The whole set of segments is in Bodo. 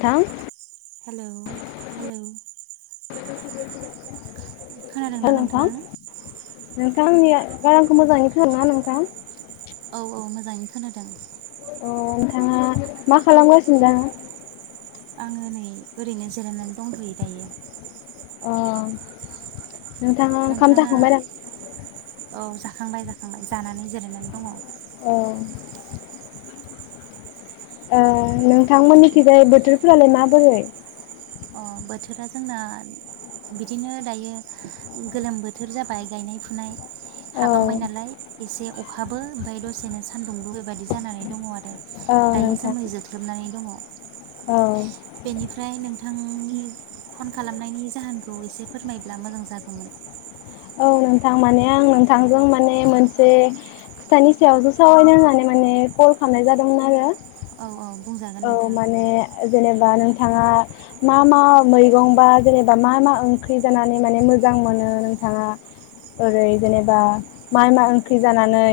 थां हेलौ हेलौ। [inaudible] खोनादों ना नोंथाङा? नोंथाङा आंनि गारांखौ मोजाङै खोनादोंना नोंथां? औ औ मोजाङैनो खोनादों। अ नोंथाङा मा खालामगासिनो दां? आङो नै ओरैनो जिरायनानै दंथ'यो दायो। अ नोंथाङा ओंखाम नोंथाङा जाखांबायदां? औ जाखांबाय जाखांबाय जानानै जिरायनानै दङ'। अ अ नोंथांमोननिखिजाय बोथोरफोरालाय माबोरै? अ बोथोरा जोंना बिदिनो दायो गोलोम बोथोर जाबाय गायनाय फुनाय औ हाबांबाय नालाय। एसे अखाबो ओमफाय दसेनो सान्दुंबो बेबायदि जानानै दङ आरो औ दायो नोंथां जोमै जोख्लोबनानै दङ'। औ बेनिफ्राय नोंथांनि फन खालामनायनि जाहोनखौ एसे फोरमायोब्ला मोजां जागौमोन। औ नोंथां माने आं नोंथांजों माने मोनसे खोथानि सायावसो सावरायनो होननानै माने कल खालामनाय जादोंमोन आरो औ औ बुंजागोन औ नोंथां। माने जेनेबा नोंथाङा मा मा मैगं बा जेनेबा मा मा ओंख्रि जानानै माने मोजां मोनो नोंथाङा ओरै जेनेबा मा मा ओंख्रि जानानै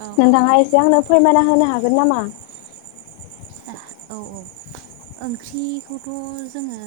औ नोंथाङा एसे आंनो फोरमायना होनो हाग गोन नामा? औ औ। ओंख्रिखौथ' जोङो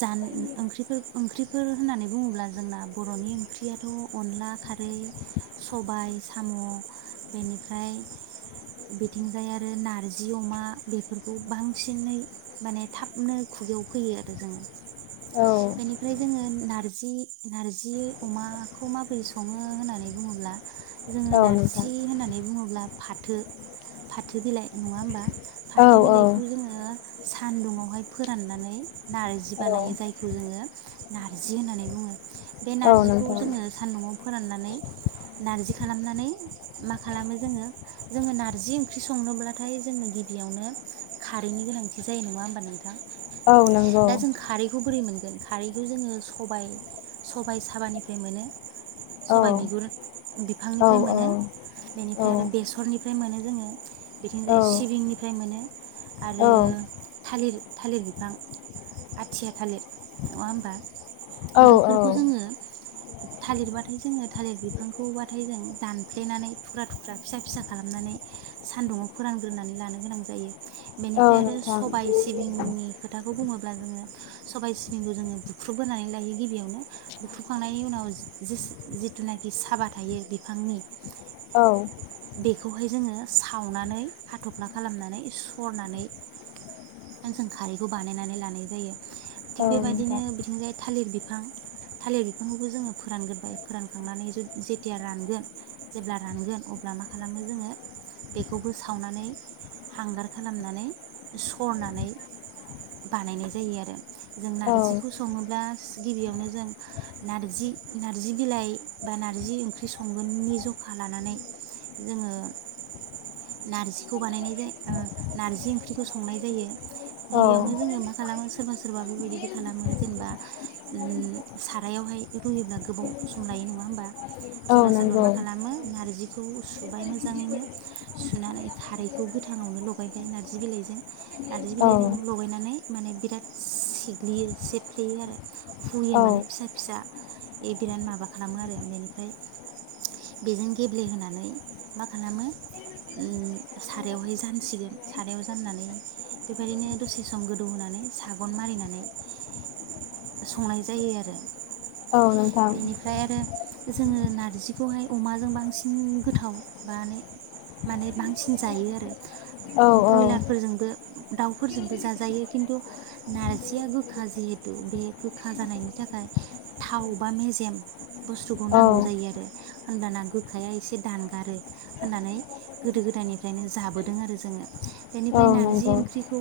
जान ओंख्रिफोर ओंख्रिफोर होननानै बुङोब्ला जोंना बर'नि ओंख्रियाथ' अनला खारै, सबाय, साम' बेनिफ्राय बिथिंजाय आरो नारजि अमा बेफोरखौ बांसिनै माने थाबनो खुगायाव फैयो। दो जोङो औ बेनिफ्राय जोङो नारजि नारजि अमाखौ माबोरै सङो होननानै बुङोब्ला जोङो औ नोंथां नारजि होननानै बुङोब्ला फाथो फाथो बिलाइ नङा होमबा औ फाथै औ बिलाइखौ जोङो सानदुंआवहाय फोराननानै नारजि बानायो औ जायखौ जोङो नारजि होननानै बुङो। बे औ नारजिखौ नोंथां जोङो सान्दुंआव फोराननानै नारजि खालामनानै मा खालामो जोङो जोङो नारजि ओंख्रि संनोब्लाथाय जोंनो गिबियावनो खारैनि गोनांथि जायो। नङा होमबा नोंथां? औ नंगौ दा जों खारैखौ बोरै मोन गोन खारै जोंङो सबाय सबाय साबानिफ्राय मोनो। औ सबाय बिगुर बिफां औ निफ्राय औ मोनो औ बेनिफ्राय बेसरनिफ्राय मोनो जोङो। बेथिंजाय सिबिंनिफ्राय मोन आरो औ थालिर थालिर बिब फां आथिया थालिर नङा होमबा औ बैफोरखौ जोङो थालिरबाथाय जोङो थालिर बिफांखौबाथाय जों दानफ्लेनानै थुख्रा थुख्रा फिसा फिसा खालामनानै सानदुङाव फोरानग्रोनानै लानो गोनां जायो। औ बेनिफ्रा ओफ्राय आरो नोंथां सबाय सिबिंनि। बेखौ बुङोब्ला जोङो सबाय सिबिंखौ जोङो बुख्रुब ग्रोनानै लायो गिबियावनो बुख्रुबखांनायनि उनाव जिस जितुनाकि साबा थायो बिफांनि औ बेखौहाय जोङो सावनानै हाथ'फ्ला खालामनानै सरनानै ओन जों खारैखौ बानायनानै लानाय जायो। थिग औ बेबायदिनो नोंथां बिथिं जाय थालिर बिफां थालिर बिफांखौबो जोङो फोरानग्रोबाय फोरानखांनानै जुत जेतिया रानगोन जेब्ला रानगोन अब ब्ला मा खालामो जोङो बेखौबो सावनानै हांगार खालामनानै सरनानै बानायनाय जायो आरो। जों औ नारजिखौ सङोब्ला गिबियावनो जों नारजि नारजि बिलाइ बा नारजि ओंख्रि संगोननि जखा लानानै। जोङो नारजिखौ बानायनाय जाय ओ नार्जि ओंख्रिखौ संनाय जायो। औ गिबियावनो जोङो मा खालामोस सोरबा सोरबा बेबायदिबो खालामो जेनबा उम सारायावहाय रुयोब्ला गोबाव सम लायो नङा होमबा? सोरबा सोरबा नंगौ मा खालामो नारजि बेखौ सुबाय मोजाङैनो सुनानै खारैखौ गोथाङावनो लगायबाय नारजि बिलाइजों। नार्जि औ बिलाइजों लगायनानै। माने बिराद सिग्लियो सेफ्लेयो आरो औ फुयो माने फिसा फिसा। ए बिराद माबा खालामो आरो बेनिफ्राय बेजों गेब ब्लेहोनानै मा खालामो ओ सारायावहाय जानसिगोन सारायाव जाननानै बेबायदिनो दसे सम गोदौहोनानै सागन मारिनानै संनाय जायो आरो। औ नोंथां। बेनिफ्राय आरो जोङो नारजिखौहाय अमाजों बांसिन गोथाव बाने माने बांसिन जायो आरो। औ ब्रयलारफोरजोंबो दाउफोरजोंबो जाजायो खिन्थु नारजिया गोखा जिहेथु। बे गोखा जानायनि थाखाय थाव बा मेजेम बुस्थुखौ औ नांगौ जायो आरो। होमबाना गोखाया एसे दानगारो होननानै गोदो गोदायनिफ्रायनो जाबोदों आरो जोङो। औ बेनिफ्राय नारजि नंगौ ओंख्रिखौ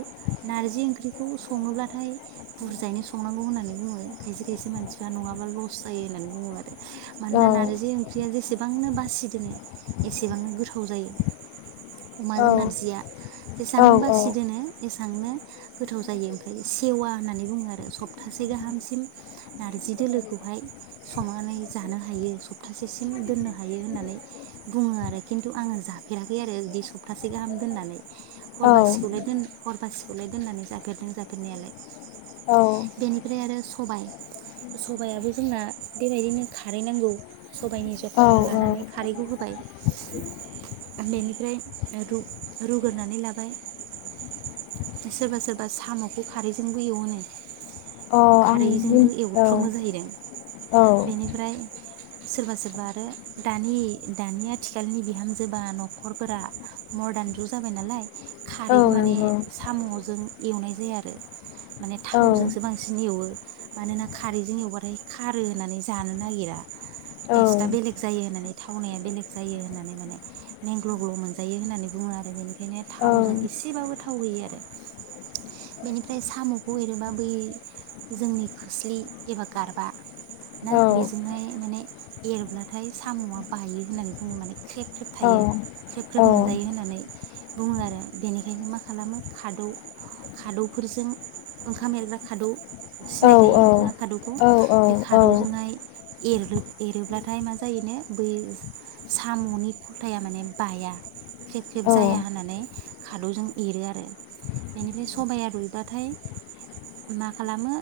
नारजि ओंख्रिखौ सङोब्लाथाय बुरजायैनो संङ संनांगौ होननानै बुङो खायसे खायसे मानसिफ्रा नङाबा लस जायो होननानै बुङो आरो औ मानोना नारजि ओंख्रिया जेसेबांनो बासिदोनो एसेबांनो गोथाव जायो। औ अमाजों नारजिया औ जेसेबांनो बासि दोनो एसांनो गोथाव जायो ओमफ्राय सेवा होननानै बुङो आरो सब। प्तासे गाहामसिम नारजि दोलोखौहाय संनानै जानो हायो सप्तासेसिम दोननो हायो होननानै बुङो आरो खिन्थु आङो जाफेराखै आरो बिदि सप्तासे गाहाम दोननानै। हर बासिखौलाय दोन हर बासि। खौलाय दोननानै जाफेरदों जाफेरनायालाय। औ। बेनिफ्राय आरो सबाय सबायाबो जोंना बेबायदिनो खारै नांगौ। सबायाइनि जखा लानानै खारैखौ होबाय। बेनिफ्राय रु रुगोरनानै लाबाय सोरबा सोरबा साम'खौ खारैजोंबो एवोनो। अ आं मिन खारैजोंबो औ एवथ्रमो जाहैदों औ बेनिफ्राय सोरबा सोरबा आरो दानि दानि आथिखालनि बिहामजोबा न'खरफोरा मदार्न जुग जाबाय नालाय औ खारैखौ माने नंगौ साम'जों एवनाय जाया आरो माने औ थावजोंसो बांसिन एवो मानोना खारैजों एवबाथाय खारो होननानै जानो नागिरा टेस्टआ औ बेलेग जायो होननानै थावनाया बेलेग जायो होननानै माने मेंग्ल' ग्ल' मोनजायो होननानै बुङो आरो बेनिखायनो औ थावजों एसेबाबो थाव थाव होयो आरो बेनिफ्राय साम'खौ एरोबा बै जोंनि खोस्लि एबा गारबा ना बेजोंहाय माने एरब्लाथाय साम'आ बायो होननानै बुङो माने ख्रेब ख्रेब थायो ख्रेब ख्रेब मोनजायो होननानै बुङो आरो बेनिखायनो मा खालामो खादौ खादौफोरजों ओंखाम एरग्रा खारदै सिनायखायो नोंथाङा खादौखौ बे औ खाजोंहाय [unintelligible] एरलोब एरोब्लाथाय मा जायोनो बै साम'नि खलथाया माने बाया ख्रेब ख्रेब जाया औ होननानै खादौजों एरो आरो बेनिफ्राय सबाया रुइबाथाय मा खालामो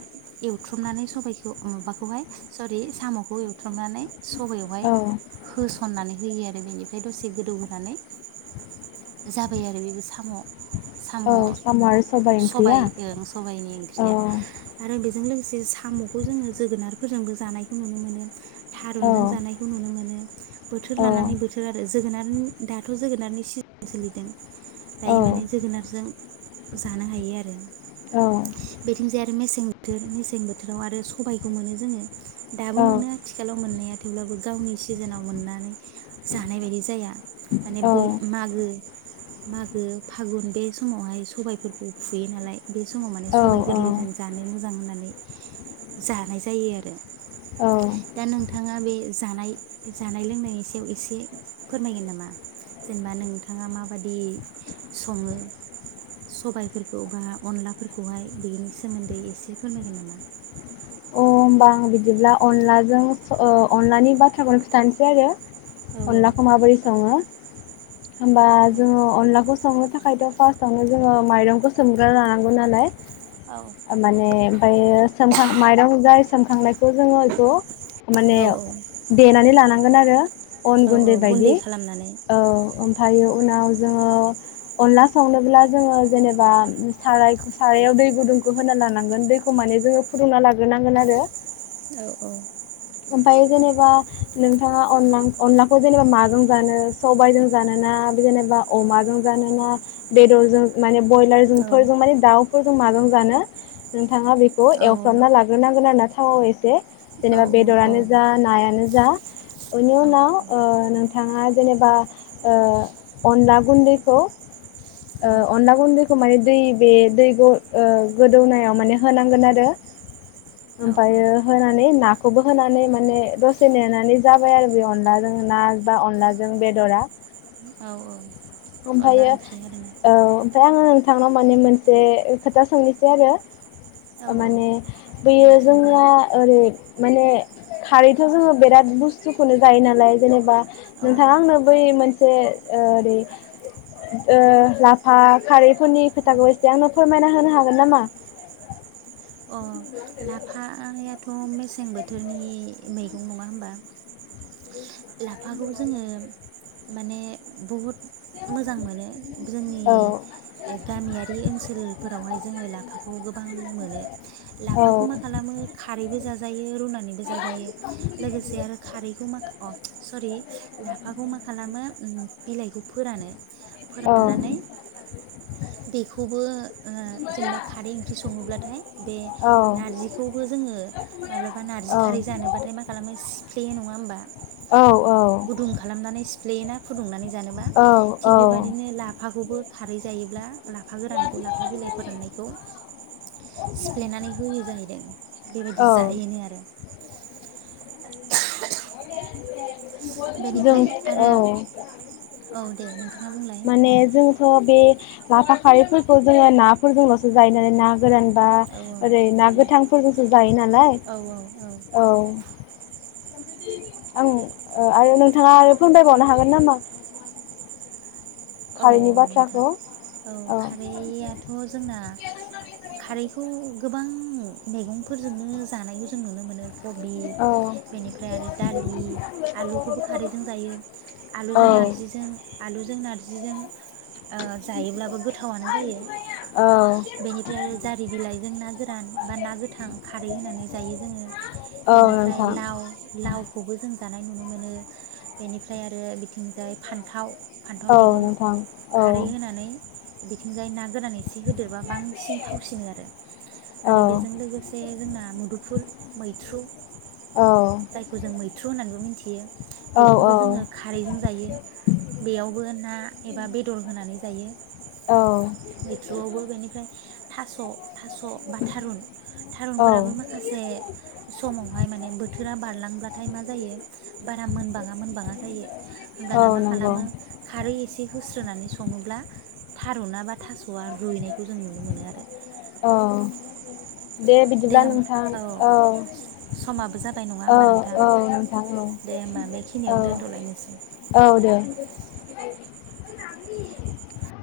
एवथ्रमनानै सबाइखौ माबाखौहाय सरि साम'खौ एवथ्रमनानै सबयावहाय औ होसननानै होयो आरो बेनिफ्राय दसे गोदौ होनोनानै जाबाय आरो बेबो साम' साम' औ साम' आरो ओंख्रिया सबाय ओं सबायनि ओं औ ओंख्रिया आरो बेजों लोगोसे साम'खौ जोङो जोगोनारफोरजोंबो जानायखौ नुनो मोनो औ थारुनजों जानायखौ नुनो मोनो बोथोर औ लानानै बोथोर आरो जोगोनार दाथ' जोगोनारनि सिजोन सोलिदों औ दायो माने जोगोनारजों जानो हायो आरो औ बेथिंजाय आरो मेसें बोथोर मेसें बोथोराव आरो सबायखौ मोनो जोङो दाबो मोनो आथिखालाव मोननाया थेवब्लाबो गावनि सिजोनाव मोननानै जानाय बायदि जाया माने बै मागो मागो फागुन बे समावहाय सबायाइफोरखौ फुयो नालाय बे समाव माने सबाइ औ औ गोरलैजों जानो मोजां मोजां होननानै जानाय जायो आरो अ दा नोंथाङा बे जानाय लोंनायनि सायाव एसे फोरमायगोन नामा जेनेबा नोंथाङा माबादि सङो सबायफोरखौ बा अनलाफोरखौहाय बेनि सोमोन्दै एसे फोरमायगोन नामा? अ होमबा आं बिदिब्ला अनलाजों ओ अनलानि बाथ्राखौनो खिथानोसै आरो औ अनलाखौ माबोर सङो? होमबा जोङो अनलाखौ संनो थाखायथ फास्तआवनो जोङो माइरंखौ सोमग्रोना लानांगौ नालाय माने ओमफायो‌ सोमखां माइरं जा सोमखांनायखौ जोंङो [unintelligible] माने औ देनानै लानांग गोन आरो अन औ औ गुन्दै बायदि खालामनानै औ अन ओमफायो उनाव जोङो अनला सावनोब्ला जोङो जेनेबा सारायखौ सारायाव दै गुदुंखौ होना लानांगोन दैखौ माने जोङो फुदुंना लाग्रोनांगोन आरो। औ औ। ओमफाय जेनेबा नोंथाङा‌ अनलांखो अनलाखो‌ जेनेबा माजों जानो सबायजों जानोना जेनेबा अमाजों जानोना बेदरजों माने बयलार जों औ फोरजों माने दाउ फोर जों माजों जानो नोंथाङा नोंथाङा बेखौ औ एवफ्रामना लाग्रोनांगोन आरो ना थावआव एसे औ जेनेबा औ बेदरानो जा नायानो जा इनि उनाव ओ‌ नोंथाङा जेनेबा ओ अनला गुन्दैखौ ओ अनला गुन्दैखौ माने दै बे दै ग ओ गोदौनायाव माने होनांगोन आरो ओमफायो होनानै नाखो खौबो होनानै माने दसे नेनानै जाबाय आरो बे अनलाजों ना बा अनलाजों बेदरा औ औ अनला ओंख्रि आरोना थांनाव माने मोनसे खोथा सोंनिसै आरो औ औ माने दे बैयो सोंजागोन [unintelligible] ओरै माने खारैखो जोङो बेराद बुस्थुखौनो जायो नालाय जेनेबा औ नोंथाङा आंनो बै मोन से ओदे ओ लाफा खारै फोनि औ खोथाखौ एसे आंनो फोरमायना होनो हागोन नामा अ लाफा आंनियाथ मे सें बोथोरनि मै नङा होमबा लाफाखौ जोङो माने बहुत मोजां मोनो जोंनि औ गामियारि ओनसोलफोरावहाय जोङो लाफाखौ गोबां मोनो औ लाफाखौ मा खालामो खारैबो जाजायो रुनानैबो जाजायो लोगोसे आरो खारैखौ मा अ सरि लाफाखौ मा खालामो अम बिलायखौ फोरानो औ फोराननानै बेखौबो ओ जेनबा खारै ओंख्रि सङोब्लाथाय नारजिखौबो जोङो माब्लाबा औ नारजि खारै जानोबाथाय मा खालामो फ्लेयो नङा होमबा औ गुदुं खालामनानै सिफ्लेयोना फुदुंनानै जानोबा औ थिग औ बेबायदिनो लाफाखौबो खारै जायोब्ला लाफा गोरानखौ लाफा बिलाइ फोराननायखौ सिफ्लेनानै होयो जाहैदों बेबायदि औ जायोनो आरो। [inaudible] जों बेनिफ्राय आरो औ औ दे नोंथाङा बुंलाय माने जोंथ बे लाफा खारैफोरखौ जोङो नाफोरजोंलसो जायो नालाय ना गोरानबा औ औ ओरै ना गोथांफोरजोंसो जायो नालाय औ। आं ओ आरो नोंथाङा आरो फोरमायबावनो हागोन नामा? औ खारैनि औ नोंथां बाथ्राखौ औ खारैआथ जोंना खारैखौ गोबां मेगंफोरजोंनो जानायखौ जों नुनो मोनो कबि औ बेनिफ्राय आरो दालि आलुखौबो खारैजों जायो आलुजों औ नारजिजों आलुजों नारजि जिजों ओ जायोब्लाबो गोथावानो जायो बेनिफ्राय आरो जारि बिलाइजों ना गोरान बा ना गोथां खारै होनानै जायो जोङो औ बेनिफ्राय नोंथां लाव लावखौबो जों जानाय नुनो मोनो बेनिफ्राय आरो बिथिंजाय फान्थाव फान्थाव मै औ नोंथां औ। बिथिंजाय ना गोरान एसे होदेरबा बांसिन थावसिनो आरो आरो औ बेजों लोगोसे जोंना मुदुफुल मैथ्रु औ जायखौ जों मैथ्रु होननानैबो मिथियो। हायो। औ बेखौबो जोङो खारैजों जायो बेयावबो ना। एबा बेदर होनानै जायो औ मैथ्रुआवबो बेनिफ्राय। थास। थास बा थारुन औ थारुनफोराबो माखासे समावहाय माने बोथोरा बारलांब्लाथाय मा जायो बारा मोनबाङा मोनबाङा जायो औ होमब्लाना मा नंगौ खालामो खारै। होस्रोनानै संङोब्ल थारुना माने। थासआ रुइनायखौ जों नुनो मोनो आरो। औ। दे बिदिब्ला नोंथां औ समाबो जाबाय नङा औ होमबा नोंथां औ नोंथां दे होमबा औ बेखिनियावनो दोनथ'लायनोसै औ औ दे। [inaudible]